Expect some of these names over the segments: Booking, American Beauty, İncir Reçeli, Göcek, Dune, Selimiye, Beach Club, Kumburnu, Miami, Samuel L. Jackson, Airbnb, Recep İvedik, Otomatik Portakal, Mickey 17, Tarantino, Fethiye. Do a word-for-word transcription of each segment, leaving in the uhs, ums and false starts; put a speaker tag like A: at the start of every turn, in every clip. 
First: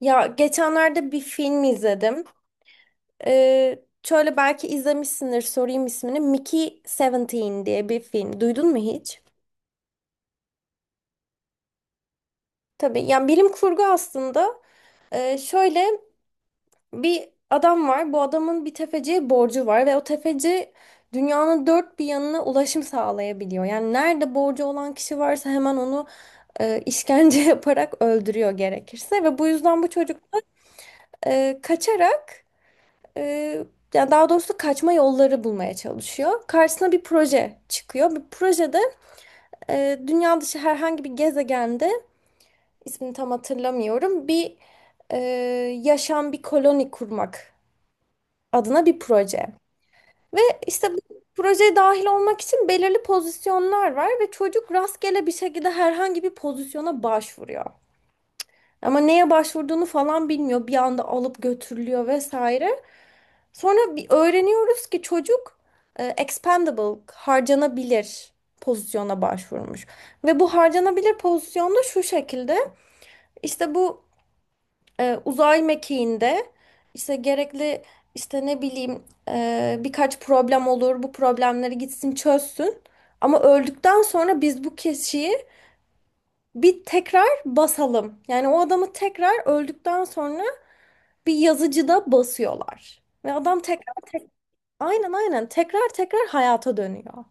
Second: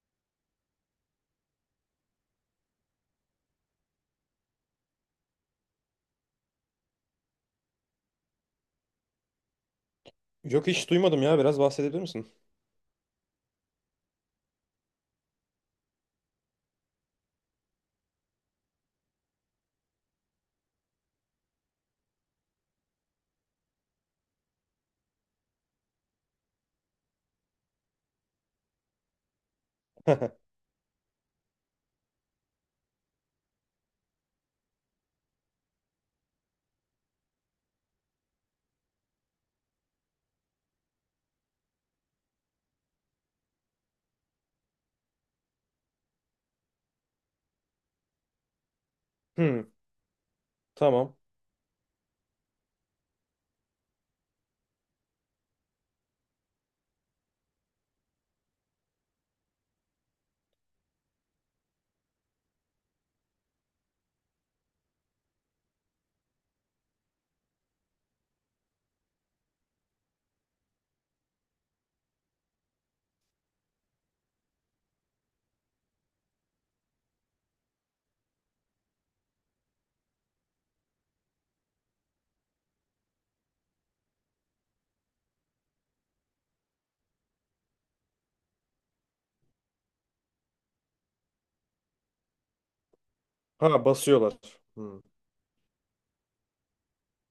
A: Ya geçenlerde bir film izledim. Ee, şöyle belki izlemişsindir sorayım ismini. Mickey on yedi diye bir film. Duydun mu hiç?
B: Yok, hiç duymadım ya. Biraz bahsedebilir misin?
A: Tabii yani bilim kurgu aslında. Ee, şöyle bir adam var. Bu adamın bir tefeciye borcu var ve o tefeci dünyanın dört bir yanına ulaşım sağlayabiliyor. Yani nerede borcu olan kişi varsa hemen onu e, işkence yaparak öldürüyor gerekirse ve bu yüzden bu çocuk e, kaçarak, Ee, yani daha doğrusu kaçma yolları bulmaya çalışıyor. Karşısına bir proje çıkıyor. Bu projede e, dünya dışı herhangi bir gezegende ismini tam hatırlamıyorum bir e, yaşam, bir koloni kurmak adına bir proje.
B: Hmm,
A: Ve işte bu
B: tamam.
A: projeye dahil olmak için belirli pozisyonlar var ve çocuk rastgele bir şekilde herhangi bir pozisyona başvuruyor. Ama neye başvurduğunu falan bilmiyor. Bir anda alıp götürülüyor vesaire. Sonra bir öğreniyoruz ki çocuk e, expendable, harcanabilir pozisyona başvurmuş. Ve bu harcanabilir pozisyonda şu şekilde işte bu e, uzay mekiğinde işte gerekli, işte ne bileyim, e, birkaç problem olur. Bu problemleri gitsin çözsün. Ama öldükten sonra biz bu kişiyi bir tekrar basalım. Yani o adamı tekrar öldükten sonra bir yazıcıda basıyorlar. Ve adam
B: Ha,
A: tekrar
B: basıyorlar. Hmm.
A: aynen, aynen, tekrar tekrar hayata dönüyor.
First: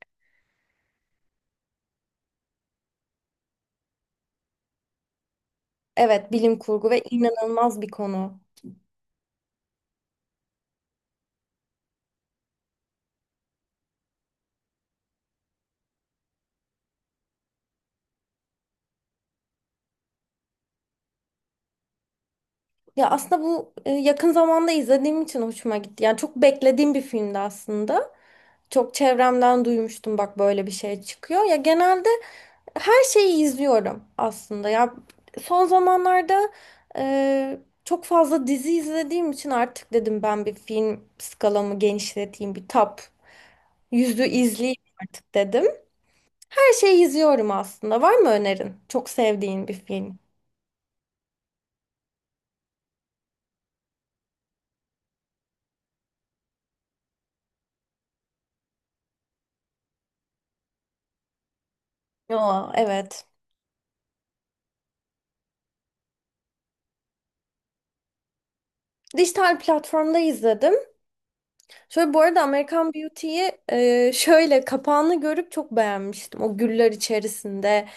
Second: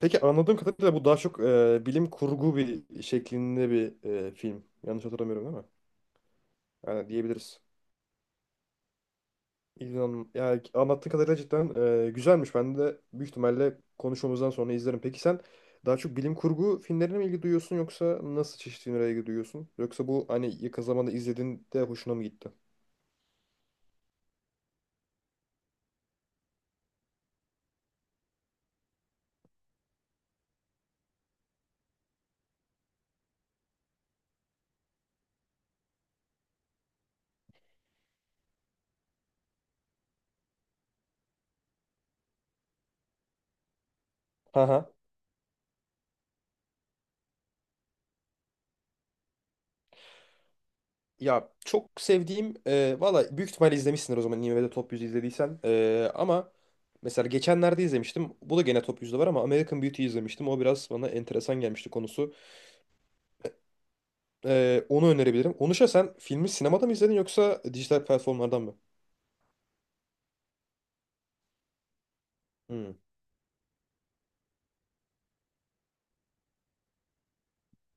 B: Peki, anladığım kadarıyla bu daha çok e, bilim kurgu bir şeklinde bir e, film. Yanlış hatırlamıyorum, değil mi?
A: Evet, bilim kurgu ve
B: Yani diyebiliriz.
A: inanılmaz bir konu.
B: İlhan, yani anlattığı kadarıyla cidden e, güzelmiş. Ben de büyük ihtimalle konuşmamızdan sonra izlerim. Peki sen daha çok bilim kurgu filmlerine mi ilgi duyuyorsun yoksa nasıl çeşitli filmlere ilgi duyuyorsun? Yoksa bu hani yakın zamanda izlediğinde hoşuna mı gitti?
A: Ya aslında bu e, yakın zamanda izlediğim için hoşuma gitti. Yani çok beklediğim bir filmdi aslında. Çok çevremden duymuştum, bak böyle bir şey çıkıyor. Ya genelde her şeyi izliyorum aslında. Ya son zamanlarda e, çok fazla dizi izlediğim için artık dedim ben bir film skalamı genişleteyim. Bir top yüzü izleyeyim
B: Ha.
A: artık dedim. Her şeyi izliyorum aslında. Var mı önerin? Çok sevdiğin bir film.
B: Ya çok sevdiğim e, valla büyük ihtimalle izlemişsindir o zaman IMDb'de Top yüzü izlediysen. E, ama mesela geçenlerde izlemiştim. Bu da gene Top yüzde var ama American Beauty izlemiştim. O biraz bana enteresan gelmişti konusu.
A: Aa, evet.
B: E, onu önerebilirim. Onuşa sen filmi sinemada mı izledin yoksa dijital platformlardan mı?
A: Dijital platformda izledim. Şöyle bu arada
B: Hmm.
A: American Beauty'yi e, şöyle kapağını görüp çok beğenmiştim. O güller içerisinde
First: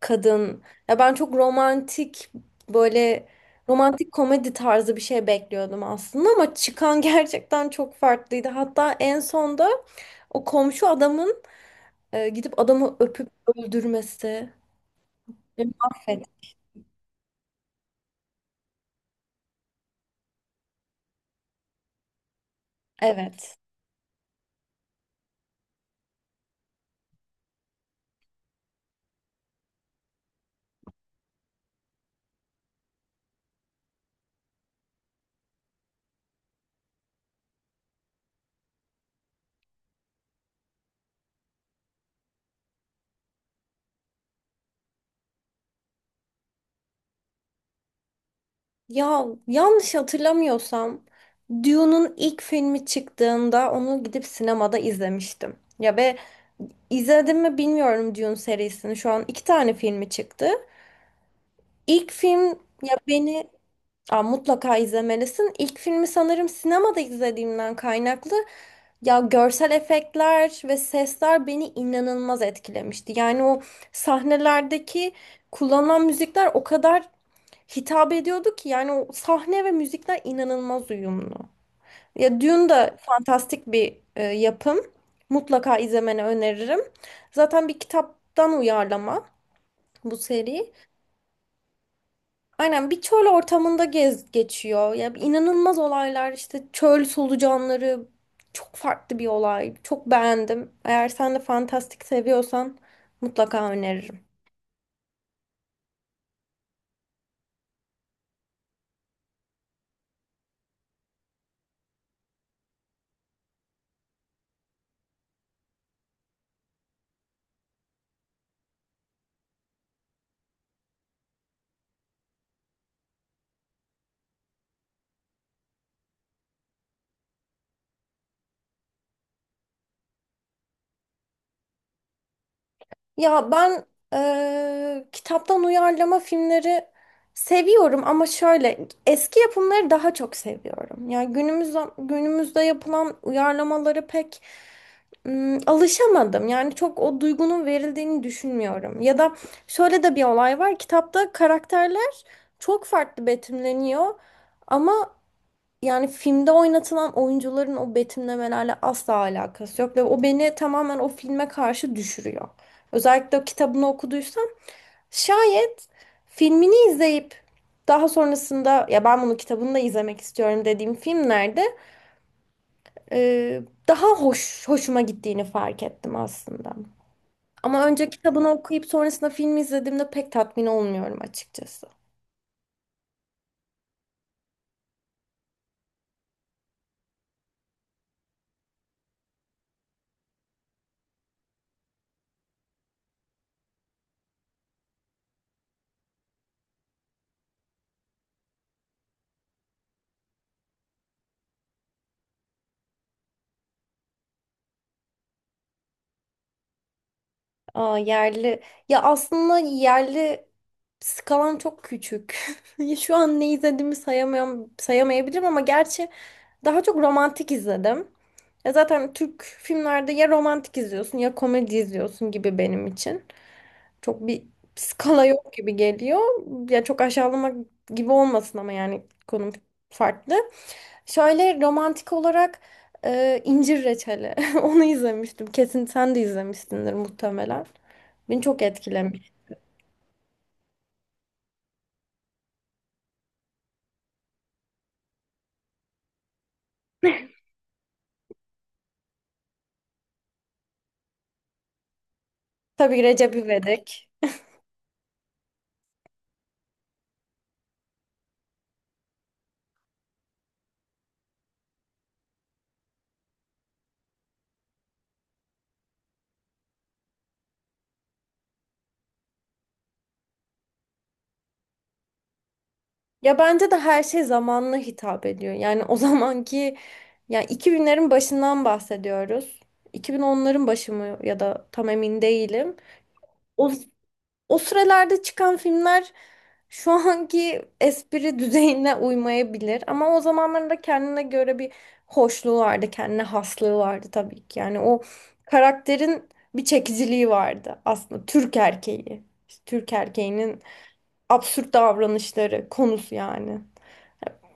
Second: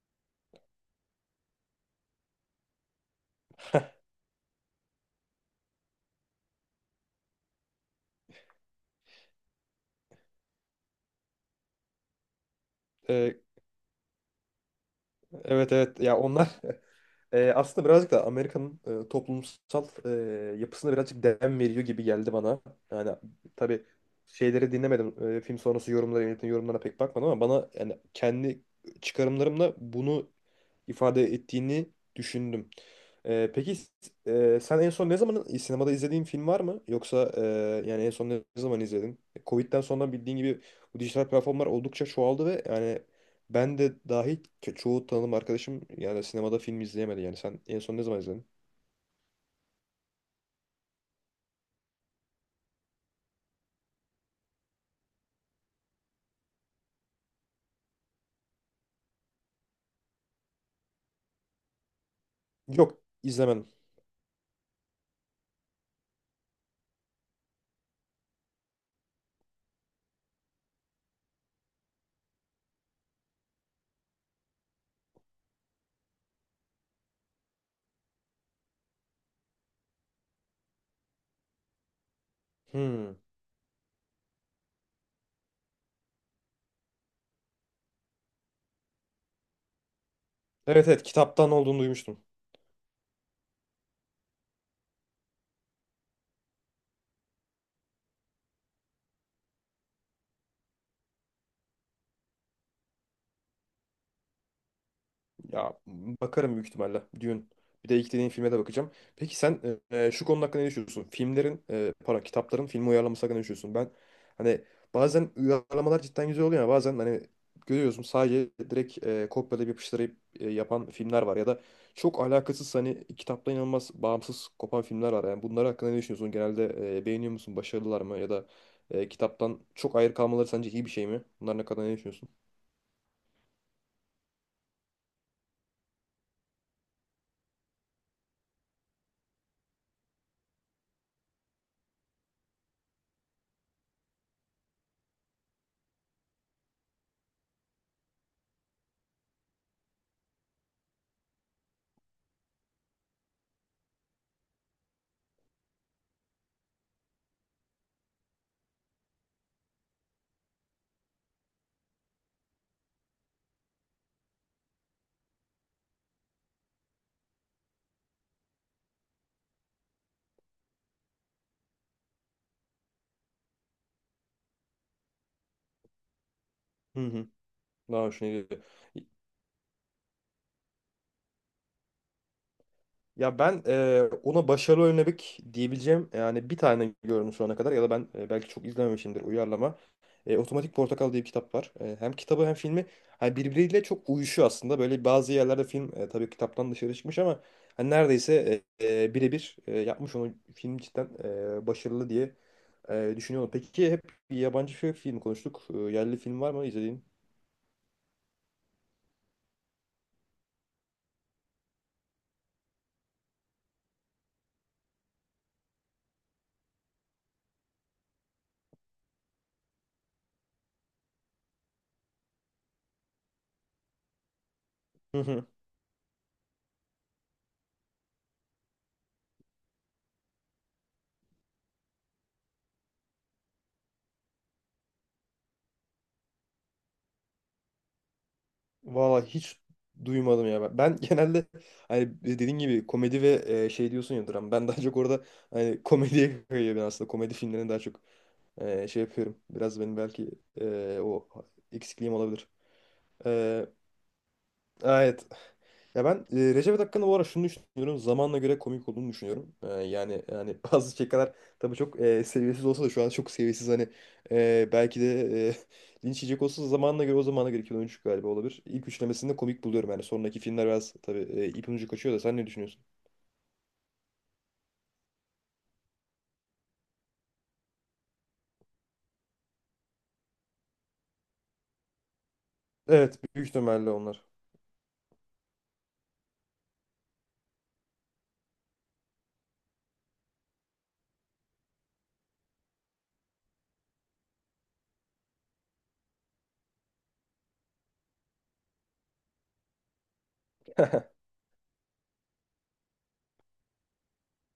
A: kadın. Ya ben çok romantik, böyle romantik komedi tarzı bir şey bekliyordum aslında ama çıkan gerçekten çok farklıydı. Hatta en sonda o komşu adamın e, gidip adamı öpüp
B: E,
A: öldürmesi. Beni
B: evet, evet, ya
A: Mahvet.
B: onlar. E, aslında birazcık da Amerika'nın e, toplumsal e, yapısına birazcık dem veriyor gibi geldi bana. Yani
A: Evet.
B: tabii şeyleri dinlemedim. E, film sonrası yorumlara, yönetmenin yorumlarına pek bakmadım ama bana yani kendi çıkarımlarımla bunu ifade ettiğini düşündüm. Ee, peki e, sen en son ne zaman sinemada izlediğin film var mı? Yoksa e, yani en son ne zaman izledin? Covid'den sonra bildiğin gibi bu dijital platformlar oldukça çoğaldı ve yani ben de dahil ço- çoğu tanıdığım arkadaşım yani sinemada film izleyemedi. Yani sen en son ne zaman izledin?
A: Ya yanlış hatırlamıyorsam Dune'un ilk filmi çıktığında onu gidip sinemada izlemiştim. Ya ve izledim mi bilmiyorum Dune serisini. Şu an iki tane filmi çıktı. İlk film, ya
B: Yok,
A: beni.
B: izlemem.
A: Aa, mutlaka izlemelisin. İlk filmi sanırım sinemada izlediğimden kaynaklı. Ya görsel efektler ve sesler beni inanılmaz etkilemişti. Yani o sahnelerdeki kullanılan müzikler o kadar hitap ediyordu ki yani o sahne ve müzikler inanılmaz uyumlu. Ya Dune da
B: Hmm.
A: fantastik bir e, yapım. Mutlaka izlemeni öneririm. Zaten bir kitaptan uyarlama bu seri.
B: Evet, evet, kitaptan olduğunu duymuştum.
A: Aynen, bir çöl ortamında gez geçiyor. Ya inanılmaz olaylar, işte çöl solucanları, çok farklı bir olay. Çok beğendim. Eğer sen de fantastik seviyorsan mutlaka öneririm.
B: Ya bakarım büyük ihtimalle. Dune. Bir de ilk dediğin filme de bakacağım. Peki sen e, şu konu hakkında ne düşünüyorsun? Filmlerin, e, pardon, kitapların filmi uyarlaması hakkında ne düşünüyorsun? Ben hani bazen uyarlamalar cidden güzel oluyor, ya bazen hani görüyorsun sadece direkt e, kopyalayıp yapıştırıp e, yapan filmler var ya da çok alakasız hani kitaptan inanılmaz bağımsız kopan filmler var. Yani bunlar hakkında ne düşünüyorsun? Genelde e, beğeniyor musun? Başarılılar mı? Ya da e, kitaptan çok ayrı kalmaları sence iyi bir şey mi? Bunlar ne kadar ne düşünüyorsun?
A: Ya ben eee, kitaptan uyarlama filmleri seviyorum ama şöyle eski yapımları daha çok seviyorum. Yani günümüz günümüzde yapılan uyarlamaları pek ım, alışamadım. Yani çok o duygunun verildiğini düşünmüyorum. Ya da şöyle de bir olay var. Kitapta karakterler çok farklı betimleniyor. Ama yani filmde oynatılan oyuncuların o betimlemelerle asla alakası yok ve o beni tamamen o filme karşı düşürüyor. Özellikle o kitabını okuduysam şayet, filmini izleyip daha sonrasında ya ben bunu kitabını da izlemek istiyorum dediğim filmlerde e, daha hoş hoşuma gittiğini fark ettim aslında.
B: Hı hı.
A: Ama
B: Daha
A: önce
B: hoşuna
A: kitabını
B: gidiyor.
A: okuyup sonrasında film izlediğimde pek tatmin olmuyorum açıkçası.
B: Ya ben e, ona başarılı örnek diyebileceğim yani bir tane gördüm şu ana kadar, ya da ben e, belki çok izlememişimdir uyarlama. E, Otomatik Portakal diye bir kitap var. E, hem kitabı hem filmi hani birbiriyle çok uyuşuyor aslında. Böyle bazı yerlerde film e, tabii kitaptan dışarı çıkmış ama hani neredeyse e, e, birebir e, yapmış onu film, cidden e, başarılı diye e, düşünüyorum. Peki hep yabancı film konuştuk. E, yerli film var mı izlediğin?
A: Aa, yerli. Ya aslında yerli skalam çok küçük. Şu an ne izlediğimi sayamıyorum, sayamayabilirim ama gerçi daha çok romantik izledim. Ya zaten Türk filmlerde ya romantik izliyorsun ya komedi izliyorsun gibi benim için. Çok bir skala yok gibi geliyor. Ya çok aşağılamak gibi olmasın ama yani konum farklı. Şöyle romantik olarak e, İncir Reçeli. Onu izlemiştim. Kesin sen de izlemişsindir muhtemelen. Beni çok
B: Valla
A: etkilemiş.
B: hiç duymadım ya ben. Ben genelde hani dediğin gibi komedi ve e, şey diyorsun ya, dram. Ben daha çok orada hani komediye kayıyor ben aslında. Komedi filmlerine daha çok e, şey yapıyorum. Biraz benim belki e, o eksikliğim olabilir.
A: Tabii Recep
B: E,
A: İvedik.
B: evet, ya ben e, Recep hakkında bu ara şunu düşünüyorum. Zamanla göre komik olduğunu düşünüyorum. E, yani yani bazı şakalar tabii çok e, seviyesiz olsa da şu an çok seviyesiz, hani e, belki de e, linç yiyecek olsa da, zamanla göre, o zamana göre, iki bin on üç galiba olabilir. İlk üçlemesinde komik buluyorum yani. Sonraki filmler biraz tabii e, ipin ucu kaçıyor da sen ne düşünüyorsun?
A: Ya bence de her şey zamanına hitap ediyor. Yani o zamanki, yani iki binlerin başından bahsediyoruz. iki bin onların başı mı, ya da tam emin değilim.
B: Evet, büyük
A: O
B: ihtimalle onlar.
A: O sıralarda çıkan filmler şu anki espri düzeyine uymayabilir ama o zamanlarda kendine göre bir hoşluğu vardı, kendine haslığı vardı tabii ki. Yani o karakterin bir çekiciliği vardı aslında, Türk erkeği. İşte Türk erkeğinin absürt davranışları konusu yani.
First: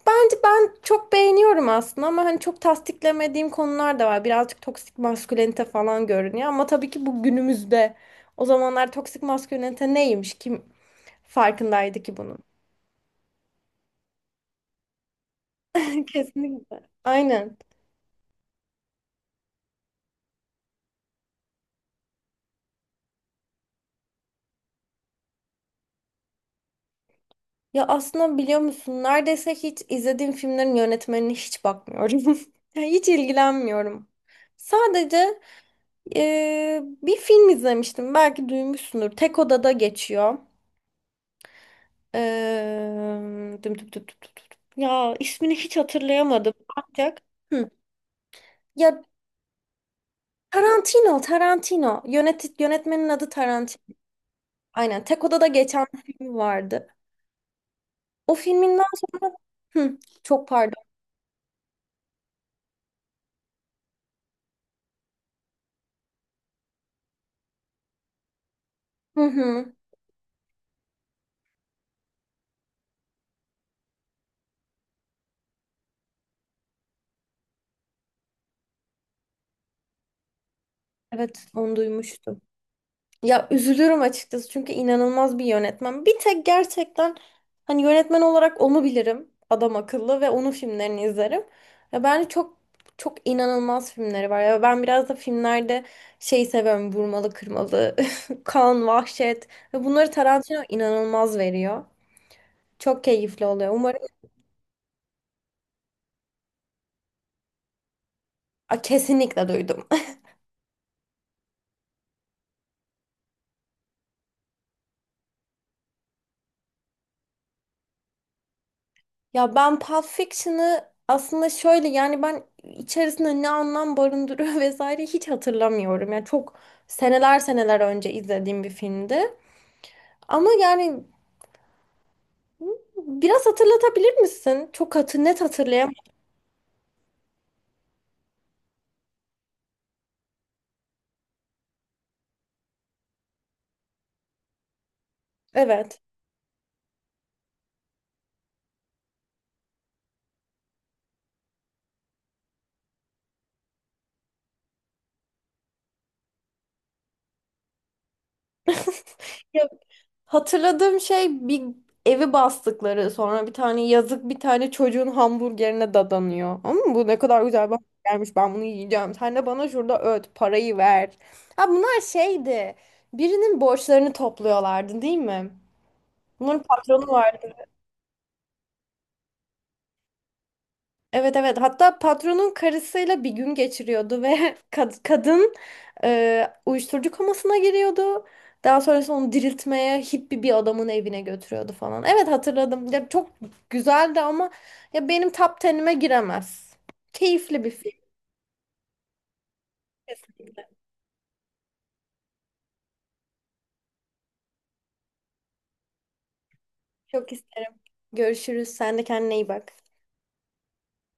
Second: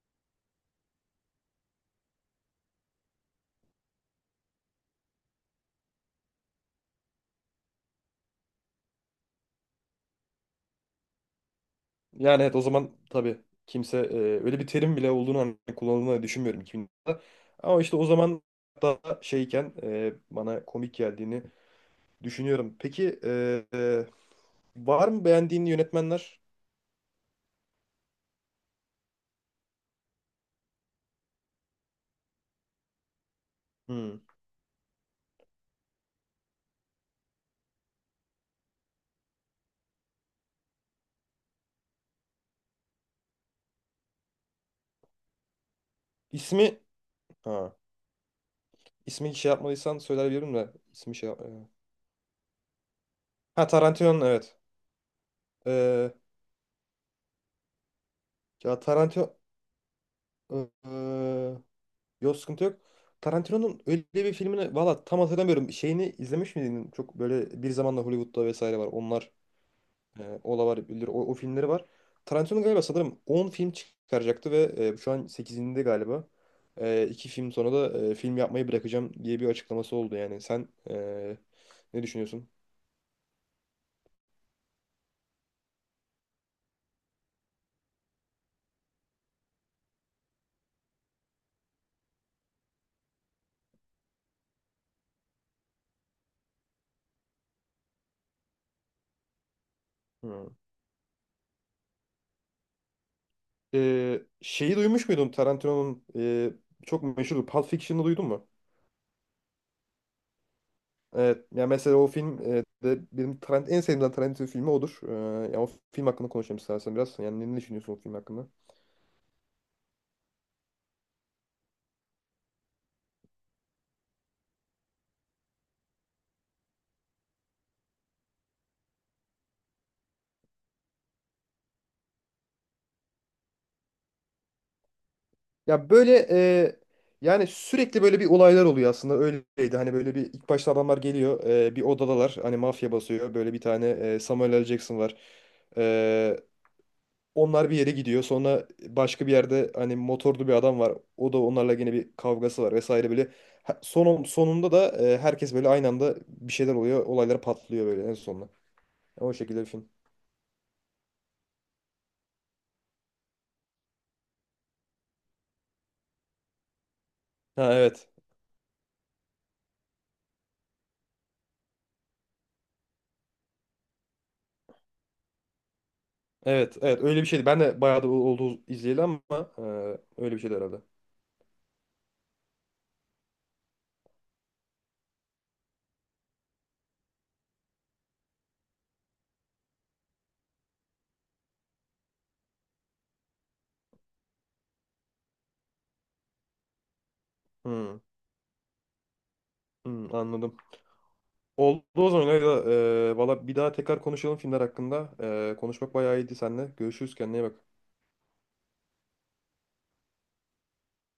A: Bence ben çok beğeniyorum aslında ama hani çok tasdiklemediğim konular da var. Birazcık toksik maskülenite falan görünüyor ama tabii ki bu günümüzde. O zamanlar toksik maskülenite neymiş? Kim farkındaydı ki bunun.
B: Yani evet, o zaman tabii kimse e, öyle bir terim bile olduğunu hani kullanıldığını düşünmüyorum
A: Kesinlikle.
B: iki binde.
A: Aynen.
B: Ama işte o zaman daha şeyken e, bana komik geldiğini düşünüyorum. Peki e, e, var mı beğendiğin yönetmenler?
A: Ya aslında biliyor musun, neredeyse hiç izlediğim filmlerin yönetmenine hiç bakmıyorum. Yani hiç ilgilenmiyorum.
B: Hmm.
A: Sadece eee, bir film izlemiştim. Belki duymuşsundur. Tek odada geçiyor. Eee, düm düm düm düm düm düm. Ya ismini hiç hatırlayamadım.
B: İsmi
A: Ancak. Hı.
B: ha,
A: Ya
B: ismi şey yapmadıysan söyleyebilirim de, ismi
A: Tarantino,
B: şey yap- e.
A: Tarantino. Yönet yönetmenin adı
B: Ha,
A: Tarantino.
B: Tarantino, evet.
A: Aynen. Tek odada geçen
B: E,
A: bir film vardı. O
B: ya
A: filminden sonra.
B: Tarantino
A: Hı, çok
B: e,
A: pardon.
B: e, yok, sıkıntı yok. Tarantino'nun öyle bir filmini valla tam hatırlamıyorum. Şeyini izlemiş miydin? Çok böyle bir zamanla Hollywood'da vesaire var.
A: Hı
B: Onlar.
A: hı.
B: E, Olavar, o, o filmleri var. Tarantino galiba sanırım on film çıkaracaktı ve e, şu an sekizinde galiba. E, iki film sonra da e, film yapmayı bırakacağım diye bir açıklaması oldu yani. Sen e,
A: Evet, onu
B: ne
A: duymuştum.
B: düşünüyorsun?
A: Ya üzülürüm açıkçası çünkü inanılmaz bir yönetmen. Bir tek gerçekten hani yönetmen olarak onu bilirim. Adam akıllı ve onun filmlerini izlerim. Ve bence çok çok inanılmaz filmleri var. Ya ben biraz da filmlerde şey seviyorum. Vurmalı, kırmalı, kan, vahşet, ve bunları
B: Hmm.
A: Tarantino inanılmaz veriyor. Çok keyifli oluyor. Umarım.
B: E, şeyi duymuş muydun Tarantino'nun e, çok meşhur Pulp Fiction'ı duydun mu?
A: Aa, kesinlikle duydum.
B: Evet. Ya mesela o film e, de benim Tarant en sevdiğim Tarantino filmi odur. E, ya o film hakkında konuşalım istersen biraz. Yani ne ne düşünüyorsun o film hakkında?
A: Ya ben Pulp Fiction'ı aslında şöyle, yani ben içerisinde ne anlam barındırıyor vesaire hiç hatırlamıyorum. Yani çok seneler seneler önce izlediğim bir filmdi. Ama yani biraz hatırlatabilir misin? Çok hatır, net
B: Ya
A: hatırlayamam.
B: böyle e, yani sürekli böyle bir olaylar oluyor aslında, öyleydi. Hani böyle bir ilk başta adamlar geliyor, e, bir odadalar, hani mafya basıyor. Böyle bir tane e, Samuel L. Jackson var.
A: Evet.
B: E, onlar bir yere gidiyor. Sonra başka bir yerde hani motorlu bir adam var. O da onlarla yine bir kavgası var vesaire böyle. Ha- Son, sonunda da e, herkes böyle aynı anda bir şeyler oluyor. Olaylar patlıyor böyle en sonunda. O şekilde bir
A: Ya
B: film.
A: hatırladığım şey, bir evi bastıkları, sonra bir tane yazık, bir tane çocuğun hamburgerine dadanıyor. Ama bu ne kadar güzel
B: Ha,
A: bir
B: evet.
A: hamburgermiş, ben bunu yiyeceğim. Sen de bana şurada öt parayı ver. Ha, bunlar şeydi, birinin borçlarını topluyorlardı değil mi? Bunların
B: Evet, evet,
A: patronu
B: öyle bir şeydi.
A: vardı.
B: Ben de bayağı da oldu izleyeli ama e, öyle bir şeydi herhalde.
A: Evet, evet, hatta patronun karısıyla bir gün geçiriyordu ve kad- kadın e, uyuşturucu komasına giriyordu. Daha sonrasında onu diriltmeye hippie bir adamın evine götürüyordu falan. Evet, hatırladım. Ya çok güzeldi ama ya benim top onuma giremez. Keyifli bir film
B: Hmm. Hmm, anladım.
A: kesinlikle.
B: Oldu o zaman Leyla. Ee, valla bir daha tekrar konuşalım filmler hakkında. Ee, konuşmak bayağı iyiydi seninle. Görüşürüz,
A: Çok
B: kendine iyi
A: isterim.
B: bak.
A: Görüşürüz. Sen de kendine iyi bak.